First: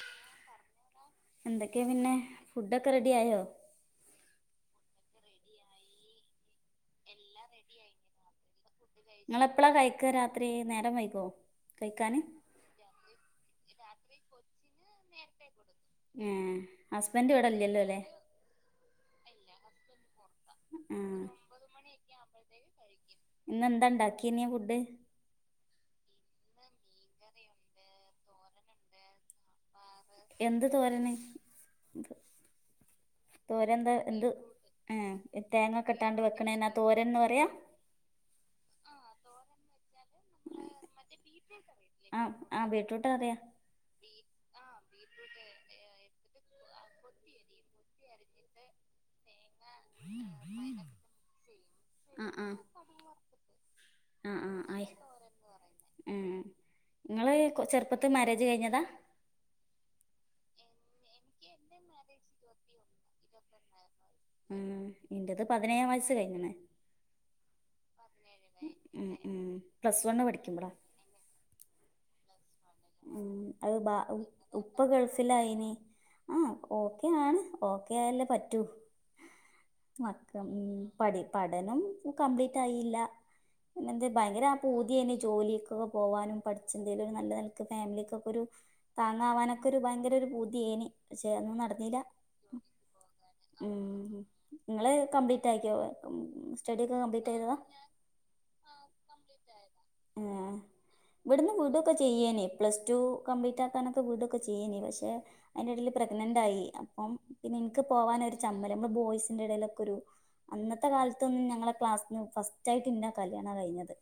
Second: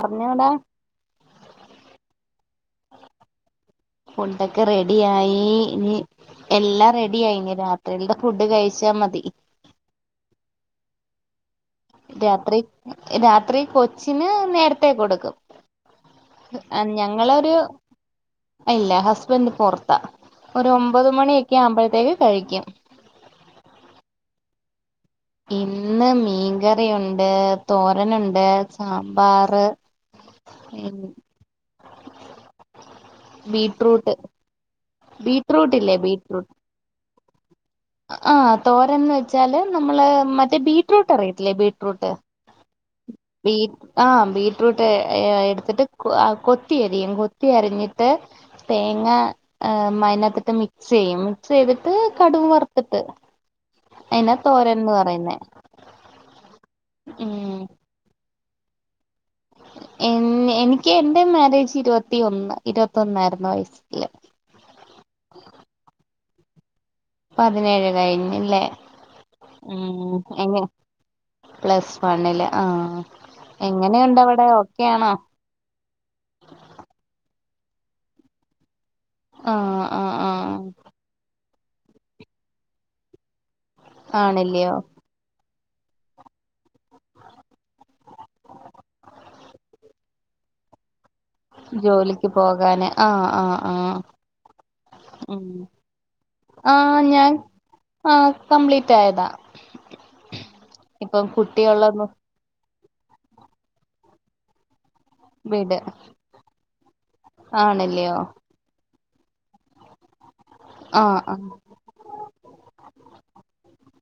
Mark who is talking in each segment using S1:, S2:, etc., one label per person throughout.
S1: പറഞ്ഞോടാ
S2: എന്തൊക്കെയാ പിന്നെ ഫുഡൊക്കെ റെഡി ആയോ
S1: ഫുഡൊക്കെ റെഡി ആയി ഇനി എല്ലാം റെഡി ആയി രാത്രി ന്ത്‌ ഫുഡ് കഴിച്ചാൽ മതി
S2: എപ്പള കൈക്കാ രാത്രി നേരം വൈകോ കഴിക്കാന്
S1: രാത്രി രാത്രി കൊച്ചിന് നേരത്തെേ കൊടുക്കും
S2: ഏ ഹസ്ബൻഡ്
S1: ഞങ്ങളൊരു
S2: ഇവിടെല്ലല്ലോ ല്ലേ
S1: ഇല്ല ഹസ്ബൻഡ് പൊറത്താ ഒരു
S2: ആ
S1: ഒമ്പത് മണിയൊക്കെ ആവുമ്പോഴത്തേക്ക് കഴിക്കും
S2: ഇന്നെന്താ ഉണ്ടാക്കി നെ ഫുഡ്
S1: ഇന്ന് മീൻകറിയുണ്ട് തോരനുണ്ട് സാമ്പാറ്
S2: എന്ത് തോരന് ത് തോര എന്താ
S1: ബീറ്റ്റൂട്ട്
S2: എന്ത് ഏ
S1: ബീറ്റ്റൂട്ട്
S2: തേങ്ങ കെ
S1: ഇല്ലേ
S2: ഇട്ടാണ്ട്
S1: ബീറ്റ്റൂട്ട്
S2: വെക്കണീനാ തോരന്ന് പറയാ
S1: ആ തോരന്ന് വെച്ചാല് നമ്മള് മറ്റേ ബീറ്റ്റൂട്ട് അറിയത്തില്ലേ ബീറ്റ്റൂട്ട്
S2: ആ ബീറ്റ്റൂട്ട് അറിയാം
S1: ബീ ആഹ് ബീട്ട്റൂട്ട് എടുത്തിട്ട് കൊത്തി അരിയും കൊത്തി അരിഞ്ഞിട്ട് തേങ്ങ മതിനകത്തിട്ട് മിക്സ് ചെയ്യും മിക്സ് ചെയ്തിട്ട് കടുക് വറത്തിട്ട്
S2: ആ ആ ആയി ഉം നിങ്ങള് ചെറുപ്പത്ത് മാരേജ് കഴിഞ്ഞതാ
S1: എഞ് എനിക്ക് എന്റെ മാരേജ് ഇരുപത്തിയൊന്ന് ഇരുപതൊന്നായിരുന്നു വയസ്സില്
S2: മ് ഇൻ്റെത് പതിനേഴാം വയസ്സ് കഴിഞ്ണ്
S1: പതിനേഴ് കഴിഞ്ഞില്ലേ
S2: ഉം പ്ലസ്
S1: ഉം
S2: വണ്ണ് പഠിക്കുമ്പളാ
S1: എങ്ങെ പ്ലസ് വണ്ണില്
S2: ഉം അത് ബാ
S1: എങ്ങനെയുണ്ട് അവിടെ
S2: ഉപ്പ
S1: ഓക്കെയാണോ
S2: ഗൾഫിലായിന് ആ ഓക്കെയാണ് ഓക്കെ ആയല്ലേ പറ്റൂ
S1: ആ ആ ആ
S2: മക്കം പഠി പഠനം കംപ്ലീറ്റ് ആയില്ല പിന്നെ എന്ത് ഭയങ്കര ആ
S1: ആണല്ലയോ
S2: പൂതിയന്നെ ജോലികൊക്കെ പോകാനും പഠിച്ച എന്തേലും ഒരു നല്ല ഫാമിലികൊക്കൊരു താങ്ങാവാനൊക്കൊരു ഭയങ്കര ഒരു പൂതിയേനി. ക്ഷെ ഒന്നും നടന്നീല
S1: ജോലിക്ക് പോകാന് ആ ആ ആ
S2: മ് ഇങ്ങള്
S1: ഉം
S2: കംപ്ലീറ്റ് ആക്ക്യോ?
S1: ആ
S2: സ്റ്റഡിയൊക്കെ
S1: ഞാൻ
S2: കംപ്ലീറ്റെയ്തത
S1: ആ കംപ്ലീറ്റ് ആയതാ
S2: ആ
S1: ഇപ്പം
S2: ഇവിടുന്ന് വിടൊക്കെ
S1: കുട്ടിയുള്ളന്ന്
S2: ചെയ്യേനിം പ്ലസ് ടു കംപ്ലീറ്റ് ആക്കാനൊക്കെ വിടൊക്കെ ചെയ്യേനിം പക്ഷെ
S1: വീട്
S2: അയിന്റെടിൽ പ്രെഗ്നന്റ് ആയി അപ്പം പിന്നെ ഇൻക്ക്
S1: ആണല്ലയോ
S2: പോവാനൊരു ചമ്മലാ മ്മടെ ബോയ്സിന്റെ എടേലൊക്കെ ഒരു അന്നത്തെ
S1: ആ ആ
S2: കാലത്തൊന്നും ഞങ്ങളെ ക്ലാസ്സ്ന്ന് ഫസ്റ്റ് ആയിട്ട് ഇന്നെ കല്ല്യാണം കഴിഞ്ഞത്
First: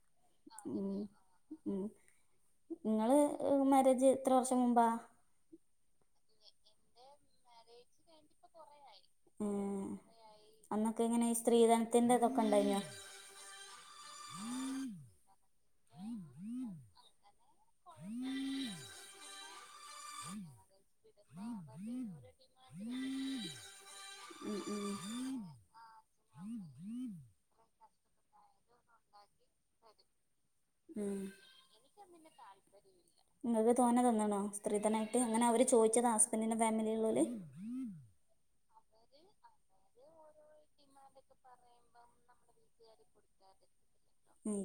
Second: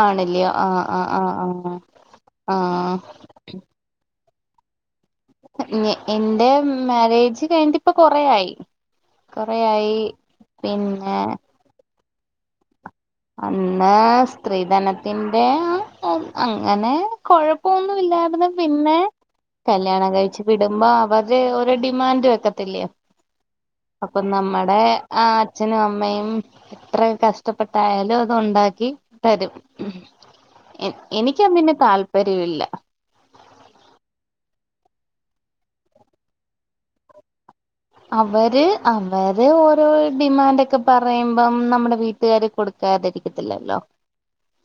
S1: ആണ്ല്ലേ ആഹ് ആഹ് ആഹ് ആഹ്
S2: ങ്ങള് മാരേജ് എത്ര വർഷം മുമ്പാ
S1: നി ഇന്റെ മാരേജ് കഴിഞ്ഞ്ട്ട് ഇപ്പൊ കൊറെ ആയി
S2: ഉം
S1: കൊറെയായി പിന്നെ
S2: ഇതിന്റെതൊക്ക ഇണ്ടയ്ഞ്ഞോ
S1: അന്ന് സ്ത്രീധനത്തിന്റെ അങ്ങനെ കൊഴ പ്പോന്നുല്ലായിരുന്നു പിന്നെ കല്ല്യാണം കഴിച്ച് വിടുമ്പോ അവര് ഓരോ ഡിമാൻഡ് വെക്കത്തില്ലെയോ അപ്പൊ
S2: ഉം
S1: നമ്മടെ
S2: ഉം
S1: ആ അച്ഛനും അമ്മയും ഇത്രേം കഷ്ടപ്പെട് ട്ടായാലും അത് ഉണ്ടാക്കി തരും എന
S2: ഉം
S1: എനിക്കതിന് താല്പര്യവില്ല
S2: ഇങ്ങക്ക് തോന തന്ന്ണോ സ്ത്രീധനായിട്ട് അങ്ങനെ അവര് ചോയ്ച്ചതാ ഹസ്ബൻറിന്റെ ഫാമിലീലിള്ളോല്
S1: അവര് അവര് ഓരോ ഡിമാൻഡ ഒക്കെ പറയുമ്പം നമ്മുടെ വീട്ടുകാര് കൊടു ക്കാതിരിക്കത്തില്ലല്ലോ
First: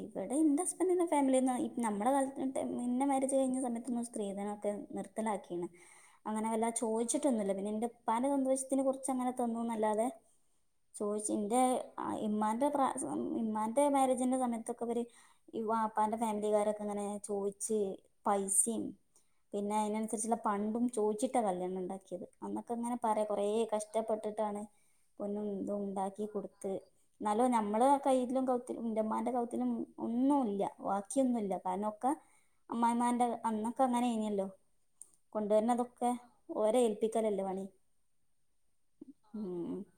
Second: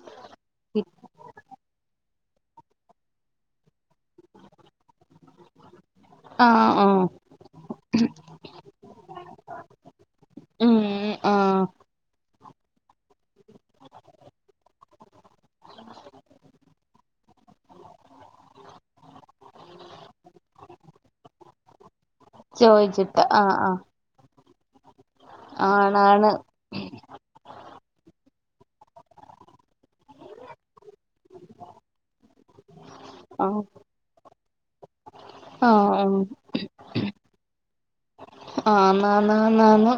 S2: ഇവിടെ ഇന്റെ ഹസ്ബൻഡിന്റെ ഫാമിലീന്നാ ഇ നമ്മടെ കാലംന്നൊട്ട് മാരേജ് കഴിഞ്ഞ സമയത്തൊന്നും സ്ത്രീധനംക്കെ നിർ ത്തിലാക്കീന് അങ്ങനെ വല്ലാ
S1: ആഹ് ആഹ്
S2: ചോയ്ച്ട്ട് റ്റൊന്നുല്ല പിന്നെ ന്റെ ഉപ്പാന്റെ സന്തോഷത്തിന് കൊറച്ച് അങ്ങനെ തന്നുന്നല്ലാതെ
S1: ഉം
S2: ചോയ്ച്ചു
S1: ആഹ്
S2: ഇന്റെ ഇമ്മാന്റെ പ്രാ ഇമ്മാന്റെ മാരേജിന്റെ സമയത്തൊക്കെ ഇവര് ഈ വാപ്പാന്റെ ഫാമിലിക്കാരൊക്കെ ഇങ്ങനെ ചോയ്ച്ച് പൈസിം പിന്നെ അയ്നൻസരിച്ച്ള്ള പണ്ടാെം ചോയ്ച്ചിട്ടാ കല്ല്യാണം ഇണ്ടാക്കിയത് അന്നൊക്കെ ഇങ്ങനെ
S1: ചോയിച്ചിട്ട്
S2: പറയാ കൊറെ
S1: ആഹ് ആഹ്
S2: കഷ് ടപ്പെട്ടിട്ടാണ് പൊന്നും ഇതും ഇണ്ടാക്കി
S1: ആണാണ്
S2: കൊടുത്ത് ന്നാലോ മ്മളെ കയ്യിലും കൗത്തില ന്റെമാന്റെ കൗത്തിലും ഒന്നുല്ല വാ ക്ക്യാെന്നുല്ല കാരണം ഒക്കെ അമ്മായിമാന്റെ
S1: ആഹ്
S2: അന്നൊക്കെ അങ്ങനെയ്നല്ലോ കൊണ്ട് വര്ണതൊക്കെ
S1: ആഹ്
S2: ഓലെ ഏൽപ്പിക്കലല്ലേ പണി
S1: ആന്ന് ആന്ന് ആന്ന് ആന്ന്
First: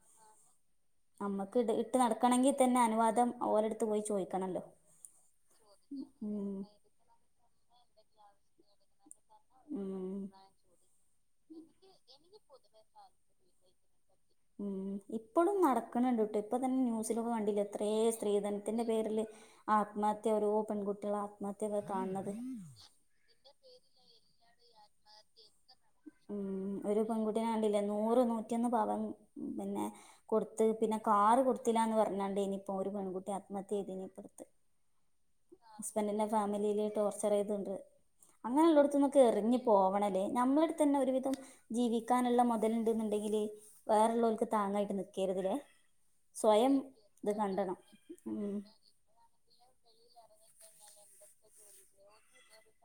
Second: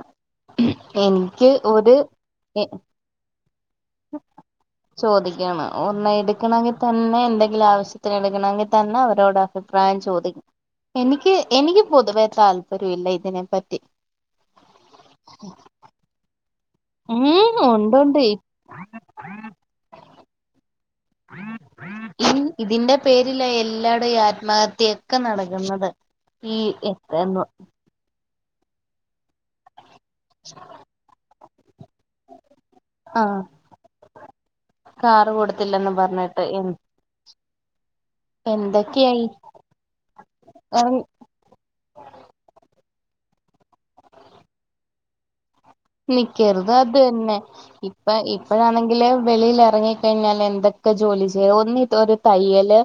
S2: അമ്മക്ക് ഇട് ഇട്ട് നടക്കണങ്കി തന്നെ അനുവാദം ഓലട്ത്ത് പോയി ചോയ്ക്കണല്ലോ
S1: ചോദിക്കണം ഒന്ന് എടുക്കണങ്കി തന്നെ എന്തെങ്കിലും ആവശ്യത്തിന് എടുക്കണങ്കിൽ തന്നെ അവരോട അഭിപ്രായം
S2: ഉം
S1: ചോദി എനിക്ക് എനിക്ക് പൊതുവേ താല്പര്യം ഇല്ല ഇതിനെപ്പറ്റി
S2: ഉം ഇപ്പളും നടക്ക്ണ് ണ്ട്ട്ടോ ഇപ്പ തെൻ ന്യൂസിലൊക്കെ
S1: ഉം
S2: കണ്ടില്ലേ ഇത്രീം
S1: ഉണ്ടുണ്ട്
S2: സ്ത്രീധനത്തിന്റെ പേരില് ആത്മഹത്യ ഓരോ പെൺകുട്ടികള ആത്മഹത്യക്കെ കാണ് ണ്
S1: ഇതിന്റെ പേരിലാ എല്ലാടും ഈ ആത്മഹത്യെക്കെ നടക്ക്ന്നത്
S2: ഉം ഒരു പെങ്കുട്ടിനെ കണ്ടില്ലേ നൂറ് നൂറ്റിയൊന്ന് പവൻ പിന്നെ കൊട്ത്ത് പിന്നെ കാറ് കൊടുത്തില്ലാന്ന് പറഞ്ഞാണ്ടെയ്നിപ്പം ഒരു പെങ്കുട്ടി
S1: ആഹ്
S2: ആത്മഹത്യെയ്തിനിപ്പട്ത്ത്
S1: കാറ് കൊടുത്തില്ലെന്ന്
S2: ഹസ്ബന്റിന്റെ
S1: പറഞ്ഞിട്ട് എ
S2: ഫാമിലിയില് ടോർ ചറേയ്താേണ്ട് അങ്ങനെള്ളോട്ത്ത്ന്നൊക്കെ
S1: എന്തൊക്കെയായി
S2: എറങ്ങി പോവണല്ലേ നമ്മളട് വിധം ജീവിക്കാന്ള്ള മാെതല്ണ്ട്ന്ന്ണ്ടെങ്കില് വേറെള്ളാേൽക്ക് താങ്ങായിട്ട് നിക്കര്ത് ലേ
S1: നിക്കര്ത് അതന്നെ ഇപ്പ
S2: ഉം
S1: ഇപ്പഴാണെ ഇല്ലേ വെളീല് എറങ്ങി കഴിഞ്ഞാല് എന്തൊക്കെ ജോലി ചെയ്യാ ഒന്നിത് ഒരു തയ്യല്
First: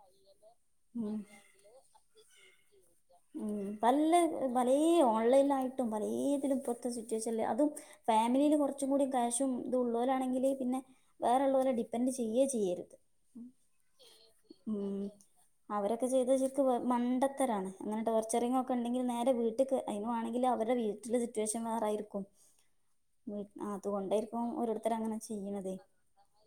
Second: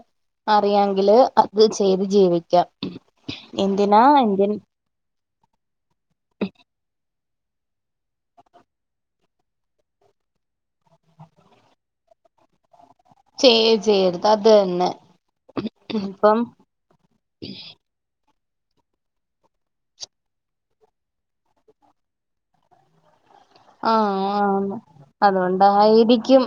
S2: ഉം
S1: അറിയാങ്ക്ല് അത് ചെയ്ത് ജീവിക്കാം
S2: ഉം
S1: എന്തിനാ
S2: പല്ല
S1: എന്തി
S2: പലേ ഓൺലൈൽലായിട്ടും പലേതിലും ഇപ്പൊത്തെ സിറ്റുവേഷൻല് അതും ഫാമിലീല് കാെറച്ചും കൂടി ക്യാഷും ഇതും ഉള്ളോലാണെങ്കില് പിന്നെ വേറെള്ളോലെ ഡിപ്പെൻഡ് ചെയ്യേ ചെയ്യര്ത്
S1: ചെയ്യ ചെയ്യരുത് അത് തന്നെ
S2: ഉം അവരൊക്കെ ചെയ്തത്
S1: ഇപ്പം
S2: ശരിക്ക്‌ വ മണ്ടത്തരാണ് ങ്ങനെ ടോർച്ചറിങ്ങൊക്കെ ഉണ്ടെങ്കിൽ നേരെ വീട്ട്ക്ക്‌ അതിനു വാണെങ്കിൽ അവരുടെ വീട്ടിൽ സിറ്റുവേഷൻ വേറായിരിക്കും
S1: ആഹ ആ
S2: അതുകൊണ്ടായിരിക്കും ഓരോരുത്തർ അങ്ങനെ ചെയ്യണതേ
S1: അതുകൊണ്ടായിരിക്കും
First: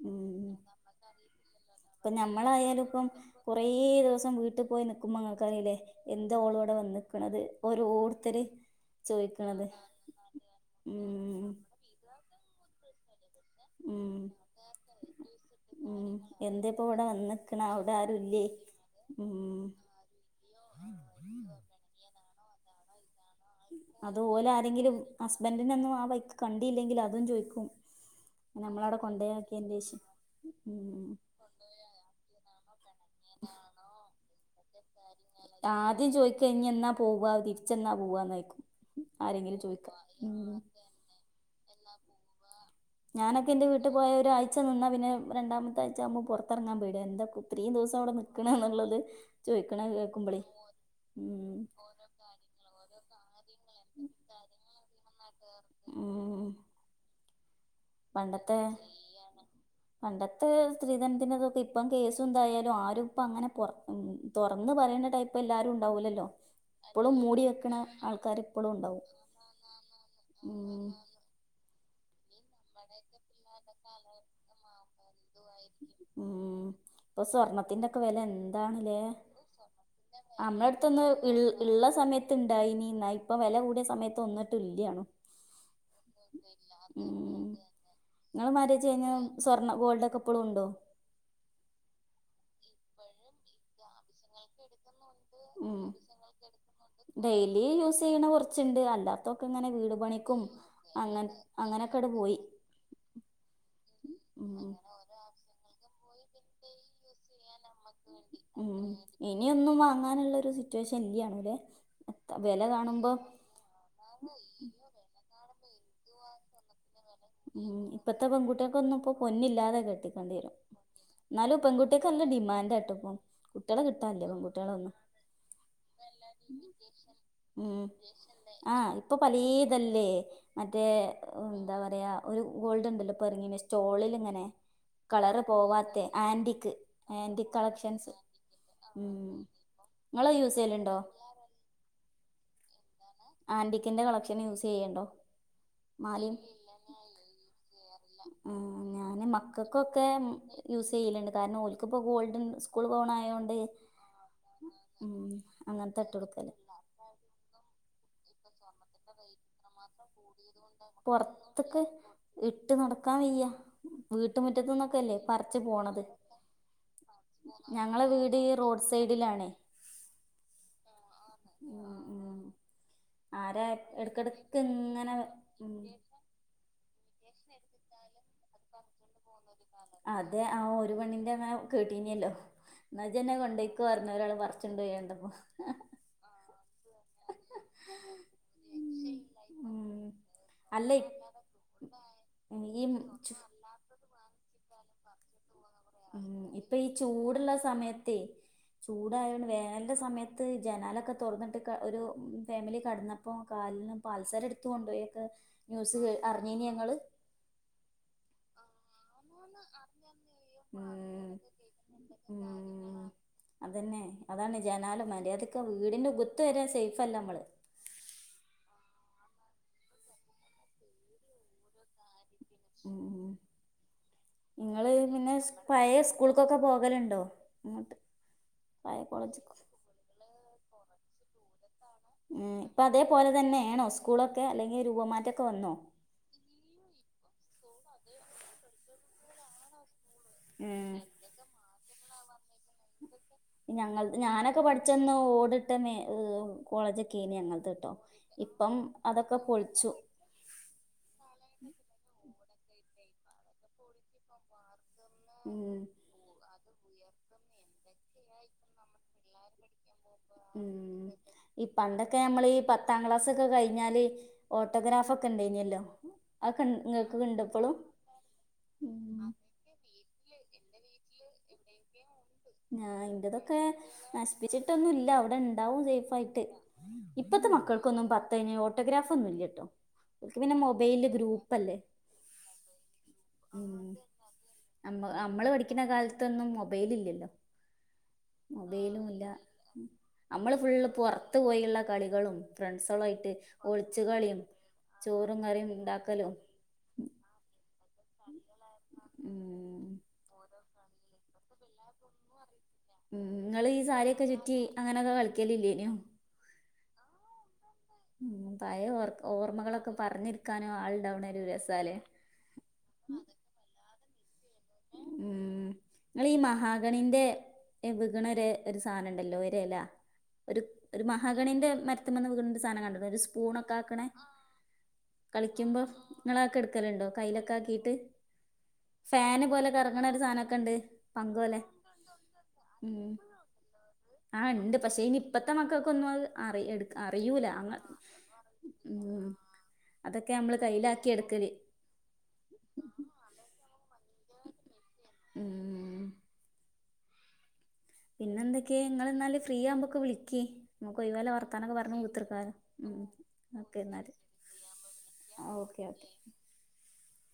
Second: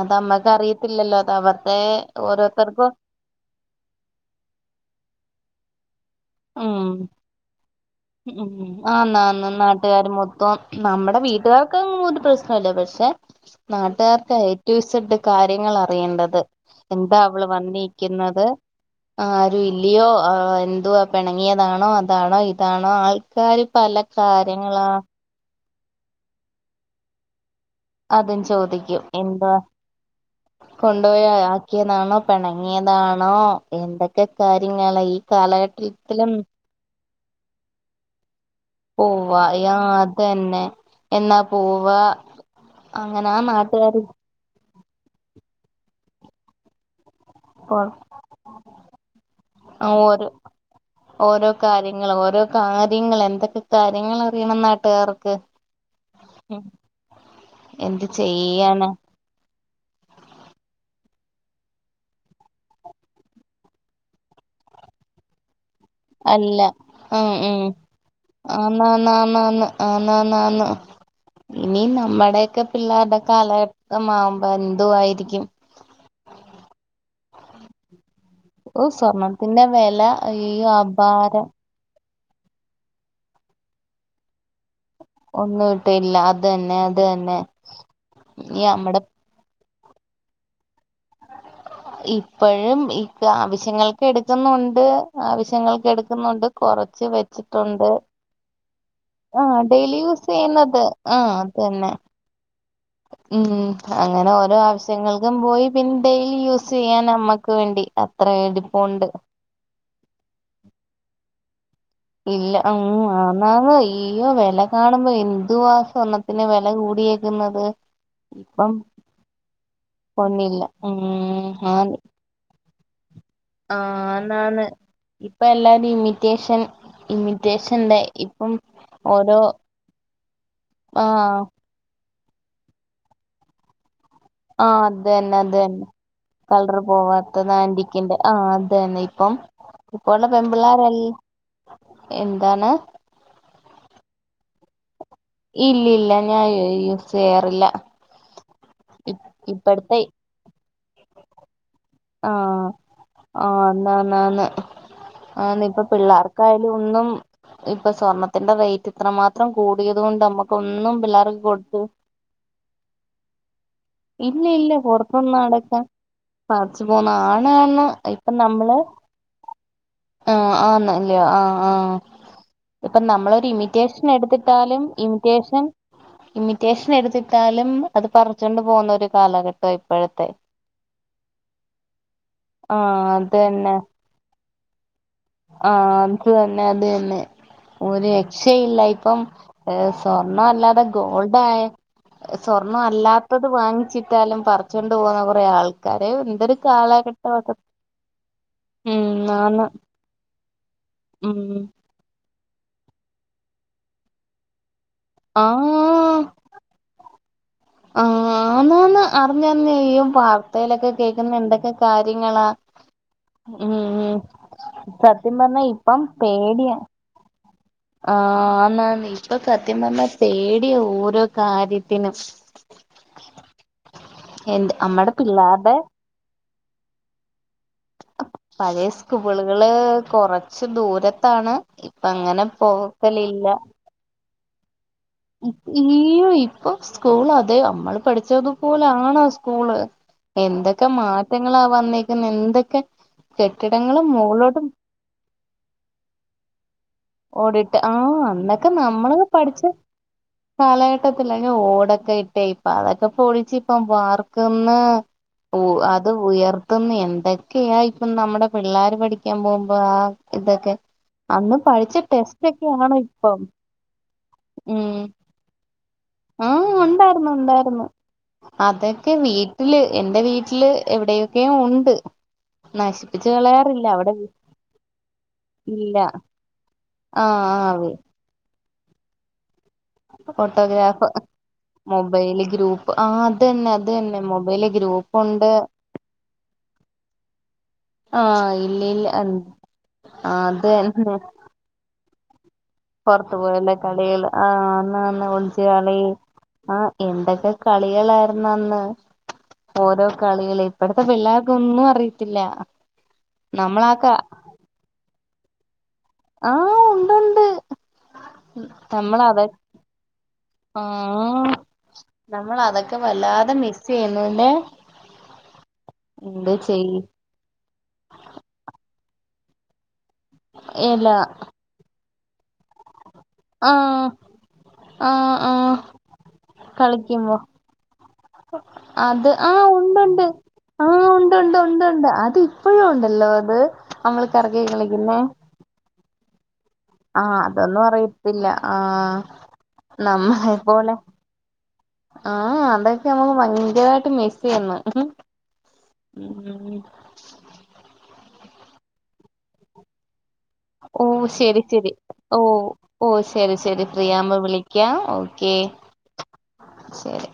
S1: അത
S2: ഉം
S1: മ്മക്ക് അറിയ യില്ലല്ലോ അത അവർ
S2: ഇപ്പൊ ഞമ്മളായാലും ഇപ്പം കൊറേ ദിവസം വീട്ടിൽ പോയി നിക്കുമ്പൊ ങ്ങൾക്കറില്ലേ എന്താ ഓള് ഇവടെ
S1: ഉം
S2: വന്ന്ക്ക്‌ണത് ഓരോരുത്തര്
S1: ഉം
S2: ചോദിക്കണത്
S1: നമ്മുടെ
S2: ഉം
S1: വീട്ടുകാർക്ക്‌ ഒരു പ്രശ്നല്ല പക്ഷെ
S2: ഉം
S1: നാട്ടുകാർക്ക്‌ ഏറ്റു സെഡഡ് കാര്യങ്ങൾ
S2: ഉം
S1: അറിയേണ്ടത്
S2: എന്തേപ്പോ ഇവിടെ
S1: എന്താ അവള്
S2: വന്ന്ക്ക്ണ് അവിടെ ആരുല്ലേ
S1: വന്നിരിക്കുന്നത്
S2: ഉം
S1: ഇയോ എന്തുവാ പിണങ്ങിയതാണോ അതാണോ ഇതാണോ ആൾ ക്കാര് പല
S2: അത് ഓല്
S1: കാര്യങ്ങളാ
S2: ആരെങ്കിലും ഹസ്ബൻഡിനൊന്നും ആ വൈക്ക് കണ്ടിയില്ലെങ്കില് അതും ചോയിക്കും
S1: അതും
S2: നമ്മളവിടെ
S1: ചോദിക്കും എന്താ
S2: കൊണ്ടയാക്കിയേന്റേഷം ഉം
S1: കൊണ്ടുപോയ ിയതാണോ പിണങ്ങിയതാണോ എന്തൊക്കെ കാര്യങ്ങ ഈ
S2: ആദ്യം
S1: കാലഘട്ടത്തിലും
S2: ചോയിക്ക ഇനി എന്നാ പോവാ തിരിച്ചെന്നാ പോവന്നോയ്ക്കും
S1: പോവാ ആ അതന്നെ എന്നാ പോവ അങ്ങനെ ആ
S2: ഞാനൊക്കെ എന്റെ വീട്ടു
S1: നാട്ടുകാര്
S2: പോയ ഒരാഴ്ച നിന്നാ പിന്നെ രണ്ടാമത്തെ ആഴ്ച ആകുമ്പോ പുറത്തറങ്ങാൻ പേടിയാ എന്തൊക്കും ഇത്രീം
S1: അപ്പോൾ
S2: ദിവസം അവിടെ നിക്ക്‌ണ എന്നുള്ളത് ചോയ്ക്ക്‌ണ കേക്കുമ്പോളേ ഉ
S1: ഇങ്ങള്ഓരോ കാര്യങ്ങള് എന്തൊക്കെ കാര്യങ്ങളറിയണം നാട്ടുകാർക്ക്
S2: ഉം.
S1: എന്ത്
S2: പണ്ടത്തെ
S1: ചെയ്യാനാ
S2: പണ്ടത്തെ സ്ത്രീധനത്തിന്റെതൊക്കെ ഇപ്പം കേസും ന്തായാലും ആരും ഇപ്പ അങ്ങനെ പൊറത്ത തുറന്നന്ന് പറയേണ ടൈപ്പ് ഇപ്പ എല്ലാരും ഉണ്ടാവൂലല്ലോ
S1: അല്ല
S2: ഇപ്പളും
S1: ഉം
S2: മൂടി
S1: ഉം
S2: വെക്കണ ആൾക്കാർ ഇപ്പളും ഉണ്ടാവും
S1: ആ ന്ന ന്ന ന്ന്
S2: ഉം.
S1: ഇനി നമ്മടെക്കെ പിള്ളേരുടെെ കാലഘട്ടമാവുമ്പോ എന്തുവായിരിക്കും
S2: ഉം ഇപ്പൊ സ്വർണത്തിന്റെക്കെ വെല എന്ത
S1: ഓ
S2: ന്താണ്ലേ
S1: സ്വർണത്തിന്റെ വെല അയ്യോ
S2: നമ്മളടുത്ത ക്കെന്ന്
S1: അപാരം
S2: ഉള്ള സമയത്ത്ണ്ടായിനി ഇന്ന ഇപ്പൊ വില കൂടിയ സമയത്ത് ഒന്ന ട്ടുല്യാണും
S1: ഒന്നും ഒട്ടില്ല അത് തന്നെ അത് തന്നെ
S2: ങ്ങളെ
S1: ഈ
S2: മറ്റെ
S1: നമ്മടെ
S2: ചെയ്‌നും സ്വർണ്ണ ഗോൾഡ് ഒക്കെ ഇപ്പളും ഉണ്ടോ
S1: ഇപ്പഴും ഇക്ക ആവശ്യങ്ങൾക്ക്‌ എടുക്കുന്നുണ്ട് ആവ
S2: ഉം
S1: ശ്യങ്ങൾക്ക് എടുക്കുന്നുണ്ട് കൊറച്ച് വെച്ചിട്ടുണ്ട്
S2: ച്ച്ണ്ട് അല്ലാത്തൊക്കെ
S1: ആഹ്
S2: ഇങ്ങനെ വീട്
S1: ഡെയിലി യൂസ്
S2: പണിക്കും
S1: ചെയ്യുന്നത്
S2: അങ്ങ
S1: ആഹ് അത് തന്നെ
S2: അങ്ങനെയൊക്കെ ണ്ട് പോയി
S1: ഉം അങ്ങനെ ഓരോ ആവശ്യങ്ങൾക്കും പോയി പിന്നെ ഡെയിലി യൂസ് ചെയ്യാൻ നമ്മക്ക് വേണ്ടി അത്ര
S2: ഉം
S1: എണ്ടിപ്പുണ്ട്
S2: ഇനിയൊന്നും വാങ്ങാനുള്ള ഒരു സിറ്റുവേഷൻ ഇല്ല്യാനും ലേ
S1: ഇല്ല ഉ ആന്നാന്ന അയ്യോ വില കാണുമ്പോ എന്തുവാ സ്വർണത്തിന് വെല കൂടിയ
S2: ഉ ഇപ്പത്തെ പെൺകുട്ടികൾക്കൊന്നും ഇപപ്പൊ ന്നില്ലാതെ കെട്ടക്കേണ്ടി വരും
S1: പൊന്നില്ല ഉം
S2: ന്നാലും
S1: ആന്ന്
S2: പെൺകുട്ടികൾക്ക് നല്ല ഡിമാന്റാട്ടോ ഇപ്പം കുട്ടികളെ കിട്ടാനില്ല
S1: ആന്നാന്ന്
S2: പെൺകുട്ടിള ഒന്നും [inaudible]
S1: ഇപ്പൊ എല്ലാരും ഇമിറ്റേഷൻ
S2: ഉ
S1: ഇമിറ്റേഷന്റെ ഇപ്പം
S2: ആഹ ഇപ്പൊ
S1: ഓരോ
S2: പലേ ഇതല്ലേ മറ്റേ
S1: ആഹ്
S2: എന്താ പറയ ഒരു ഗോൾഡ് ഉണ്ടല്ലോ പ്പറങ്ങീനെ സ്റ്റോളിലിങ്ങനെ
S1: ആ അത് തന്നെ അത് തന്നെ
S2: ആന്റിക്ക്
S1: കളർ പോവാത്തത്
S2: ആന്റിക് കളക്ഷൻസ്
S1: ആന്റിക്കിന്റെ ആ അ തന്നെ
S2: ഉം
S1: ഇപ്പം ഇപ്പോള്ളെ
S2: നിങ്ങള് യൂസ് ചെയ്യലുണ്ടോ
S1: പെൺപിള്ളോരൽഎന്താണ്
S2: ആന്റിക്കിന്റെ കളക്ഷന് യൂസ് ചെയ്യണ്ടോ
S1: ഇല്ല ഇല്ല ഞാൻ യൂസ് ചെയ്യാറില്ല
S2: ഉം ഞാന്
S1: ഇപ്പഴത്തെ
S2: മക്കക്കൊക്കെ യൂസ് ചെയ്യലുണ്ട് കാരണം ഓല് ക്ക്‌ ഇപ്പോ ഗോൾഡ്
S1: ആഹ്
S2: സ്കൂൾ പോവണയയോണ്ട്
S1: ആന്നാന്നാന്ന്
S2: ഉം
S1: ആന്ന് ഇപ്പൊ
S2: അങ്ങനത്തെ ഇട്ട് കൊടുക്കല്
S1: പിള്ളേർക്കായാലും ഒന്നും ഇപ്പ സ്വർണത്തിന്റെ റേ റ്റ്‌ ഇത്രമാത്രം കൂടിയത് കൊണ്ട് നമ്മുക്ക് ഒന്നും പിള്ളേർക്ക് കൊടുത്ത്
S2: പൊറത്ത്ക്ക് ഇട്ട് നടക്കാൻ വയ്യാ
S1: ഇല്ല ഇല്ല
S2: വീട്ടുമുറ്റത്തന്നൊക്കല്ലേ
S1: പുറത്തൊന്നും
S2: പറച്ച്
S1: അടക്കാൻ
S2: പോണത്
S1: പറച്ചു പോന്ന ആണാണ്
S2: ഞങ്ങളെ
S1: ഇപ്പൊ
S2: വീട് ഈ
S1: നമ്മള്
S2: റോഡ് സൈഡിലാണേ
S1: ആഹ് ആന്നല്ലേ ആഹ് ആഹ്
S2: ഉം ഉം
S1: ഇപ്പൊ നമ്മളൊരു
S2: ആരാ
S1: ഇമിറ്റേഷൻ
S2: എടക്കെടക്ക്
S1: എടുത്തിട്ടാലും
S2: ഇങ്ങനെ
S1: ഇമിറ്റേഷൻ
S2: ഉം
S1: ഇമ്മിറ്റേഷൻ എടുത്തിട്ടാലും അത് പറിച്ചൊണ്ട് പോകുന്ന ഒരു കാലഘട്ടം ഇപ്പോഴത്തെ
S2: അതെ ആ ഒരു പെണ്ണിന്റെ ങ്ങനെ കേട്ടീനല്ലോ
S1: ആഹ് അത്
S2: എന്നാജ്ജന്നെ
S1: തന്നെ
S2: കൊണ്ടയ്ക്കൊ ന്ന ഒരാൾ പറച്ചോണ്ടയെ കണ്ടപ്പം
S1: ആഹ് അതന്നെ അതന്നെ ഒരു രക്ഷയില്ല ഇപ്പം ഏ
S2: ഉം
S1: സ്വർണ്ണല്ലാതെ
S2: അല്ല
S1: ഗോൾഡായാ സ്വർണം
S2: ഈ ചു
S1: അല്ലാത്തത് വാങ്ങിച്ചിട്ടാലും പറിച്ചൊണ്ട് പോന്ന കുറെ ആൾ
S2: ഉം ഇപ്പൊ ഈ ചൂടുള്ള സമയത്തെ
S1: ഉം
S2: ചൂടായതോണ്ട്
S1: ആന്ന്
S2: വേനന്റെ സമയത്ത് ത്ത് ജനാലൊക്കെ
S1: ഉം
S2: തുറന്നിട്ട് ഒരു ഫാമിലി കടന്നപ്പോ കാല്ന്ന് പാദസരം എടുത്ത് കൊണ്ട് പോയി ന്യൂസ്
S1: ആഹ്
S2: അറിഞ്ഞീനി നിങ്ങള്
S1: ആഹ് ആന്നാന്ന് അറിഞ്ഞറിഞ് ഈ വാർത്തെലെക്കെ
S2: ഉം
S1: കേൾക്കുന്ന എന്തൊക്കെ കാര്യങ്ങളാ
S2: ഉം
S1: ഉം
S2: അതന്നെ അതാണ്
S1: സത്യം
S2: ജനാലമര്യാദക്ക്
S1: പറഞ്ഞാ ഇപ്പം
S2: വീടിന്റഗത്ത് വരെ
S1: പേടിയാ
S2: സേഫല്ല നമ്മള്
S1: ആഹ് ആന്നാന്ന് ഇപ്പൊ സത്യം പറഞ്ഞ പേടിയ ഓരോ കാര്യത്തിനും
S2: ഉം
S1: എന്ത്
S2: നിങ്ങള്
S1: നമ്മടെ
S2: പിന്നെ
S1: പിള്ളാരുടെ
S2: പഴയ സ്കൂൾക്കൊക്കെ പോകലുണ്ടോ അങ്ങോട്ട്
S1: പഴയ സ്കൂളുകള് കൊറച്ച് ദൂരത്താണ് ഇപ്പ
S2: ഉ
S1: അങ്ങനെ
S2: ഇപ്പൊ അതേപോലെ
S1: പോക്കലില്ല
S2: തന്നെയണോ സ്കൂളൊക്കെ അല്ലെങ്കിൽ രൂപമാറ്റ
S1: ഇയ്യോ ഇപ്പൊ സ്കൂൾ അതെ നമ്മള് പഠിച്ചതുപോലാണോ സ്കൂള്? എന്തൊക്കെ
S2: ഉം
S1: മാറ്റങ്ങളാ വന്നേക്കുന്നെ എന്തൊക്കെ
S2: ഞങ്ങൾ
S1: കെട്ടിടങ്ങളും
S2: ഞാനൊക്കെ
S1: മോളോട്ടും
S2: ഓടിട്ട ന്നെ കോളേജ ക്കീനെ
S1: ഓടിട്ട്
S2: ഞങ്ങളത്ട്ടോ
S1: ആഹ് അന്നൊക്കെ
S2: ഇപ്പം അതൊക്കെ പൊളിച്ചു
S1: കാലഘട്ടത്തില്ലെ ഓടൊക്കെ ഇട്ടേ ഇപ്പ അതൊക്കെ പൊളിച്ച് ഇപ്പ വാർക്ക്ന്ന്
S2: ഉം
S1: അത് ഉയർത്തുന്നു എന്തൊക്കെയാ ഇപ്പൊ നമ്മുടെ പിള്ളേര് പഠിക്കാൻ പോകുമ്പോ ആ ഇതൊക്കെ
S2: ഉം
S1: അന്ന്
S2: ഈ
S1: പഠിച്ച
S2: പണ്ടൊക്കെ
S1: ടെസ്റ്റ്
S2: നമ്മള് ഈ
S1: ഒക്കെയാണ്
S2: പത്താം
S1: ഇപ്പം
S2: ക്ലാസൊക്കെ കഴിഞ്ഞാല്
S1: ഉം
S2: ഓട്ടോഗ്രാഫൊക്കെ ഉണ്ടേനല്ലോ
S1: ആ
S2: അതൊക്കെ ഇങ്ങക്
S1: ഉണ്ടായിരുന്നു
S2: ഉണ്ട്പ്പോളും
S1: ഉണ്ടായിരുന്നു അതൊക്കെ വീട്ടില് എന്റെ വീട്ടില് എവിടെയൊക്കെയൊ ഉണ്ട്
S2: ഞാ
S1: നശിപ്പിച്ച്
S2: ഇന്റതൊക്കെ
S1: കളയാറില്ല അവിടെ
S2: നശിപ്പിച്ചിട്ടൊന്നുല്ല അവിടെ ഇണ്ടാവും
S1: ഇല്ല
S2: സേഫായിട്ട്
S1: ആ
S2: ഇപ്പത്തെ
S1: ആ
S2: മക്കൾക്കൊന്നും പത്ത് കഴിഞ്ഞാൽ ഓട്ടോഗ്രാഫൊന്നും ഇല്ലട്ടോ ഓൽക്ക് പിന്നെ
S1: ഓട്ടോഗ്രാഫ്
S2: മൊബൈലില് ഗ്രൂപ്പല്ലേ
S1: മൊബൈല് ഗ്രൂപ്പ് ആ അതന്നെ അതന്നെ മൊബൈ
S2: ന നമ്മള് പഠിക്കുന്ന കാലത്തൊന്നും മൊബൈലില്ലല്ലോ
S1: ആ
S2: മൊബൈലുല്ല
S1: ഇല്ലില്ല
S2: നമ്മള് ഫുള്ള്
S1: അതന്നെ
S2: പുറത്തു പോയുള്ള കളികളും ഫ്രണ്ട്സളായിട്ട്
S1: പുറത്തു പോയുള്ള
S2: ഒളിച്ച്
S1: കളികൾ
S2: കളിയും
S1: ആ അന്ന് അന്ന്
S2: ചോറും
S1: ഒളിച്ച്
S2: കറിയും
S1: കളി
S2: ഉണ്ടാക്കലും
S1: ആ എന്തൊക്കെ കളികളായിരുന്നു അന്ന്
S2: ഉം
S1: ഓരോ കളികളും ഇപ്പടത്തെ പിള്ളേർക്ക് ഒന്നും അറയിത്തില്ല
S2: ഉം നിങ്ങൾ ഈ സാരിയൊക്കെ ചുറ്റി അങ്ങനെയൊക്കെ കളിക്കലില്ലേനോ
S1: ആഹ് ഉണ്ടുണ്ട്.
S2: ഉം പയേ ഓർ
S1: നമ്മൾ അതൊ
S2: ഓർമ്മകളൊക്കെ പർഞ്ഞിര്ക്കാനു
S1: ആ
S2: ആൾണ്ടാവ്ണരു രസാലെ.
S1: നമ്മൾ അതൊക്കെ വല്ലാതെ മിസ്സ് ചെയ്യുന്നു ല്ലെ.
S2: ഉം ങ്ങളീ
S1: ചെയ്
S2: മഹാഗണിന്റെ. എ വിക്ണൊരെ ഒര് സാനണ്ടല്ലോ ഒരെല ഒരു ഒരു
S1: ഇല്ല
S2: മഹാഗണിന്റെ മര് ത്ത്മ്മന്ന് വിക്ണൊര് സാനം കണ്ട്ണൊ ഒരു
S1: ആ
S2: സ്പൂണൊക്കാക്ക്ണേ.
S1: ആ ആ
S2: കളിക്ക്യുമ്പോ ഇങ്ങള ഒക്കെ ഇട്ക്കല്ണ്ടോ
S1: കളിക്കുമ്പോ
S2: കയ്യിലൊക്കെ ആക്കിട്ട്
S1: അത്
S2: ഫാന്.
S1: ആ
S2: പോലെ കർങ്ണരു
S1: ഉണ്ടുണ്ട്
S2: സാനൊക്കണ്ട്
S1: ആ ഉണ്ട്
S2: പങ്ക
S1: ഉണ്ട്
S2: പോലെ
S1: ഉണ്ട് ഉണ്ട് അത് ഇപ്പോഴും
S2: ഉം.
S1: ഉണ്ടല്ലോ അത് നമ്മൾ
S2: ആഹ്
S1: കറക്കി
S2: ണ്ട് പക്ഷെ ഇനി
S1: കളിക്കുന്നേ
S2: ഇപ്പത്തെ മക്കക്കൊന്നു അത് അറി എടു
S1: ആഹ്
S2: അറിയൂല അങ്ങ
S1: അതൊന്നു അറിയത്തില്ല ആഹ്
S2: ഉം അതൊക്കെ
S1: നമ്മളെ
S2: നമ്മള്
S1: പോലെ.
S2: കയ്യിലാക്കി എടുക്കല്
S1: ആഹ് അതൊക്കെ നമ്മക് ഭയങ്കരായിട്ട് മിസ്സെയ്യ്ന്ന്. ഉം
S2: ഉം
S1: ഉം ഉം.
S2: പിന്നെന്തെക്കെ ങ്ങള്ന്നാല് ഫ്രീ ആവുമ്പൊക്കെ വിളിക്കീ.
S1: ഓ
S2: നമക്കൊയ് വോലെ
S1: ശരി
S2: വർത്താനൊക്കെ
S1: ശരി
S2: പർഞു
S1: ഓ
S2: കുത്തർക്കാല ഉം
S1: ഓ ശരി ശരി
S2: ഓക്കെന്നാല്
S1: ഫ്രീയാവുമ്പോ വിളിക്കാം
S2: ആഹ് ഓക്കെ. [inaudible]
S1: ശരി.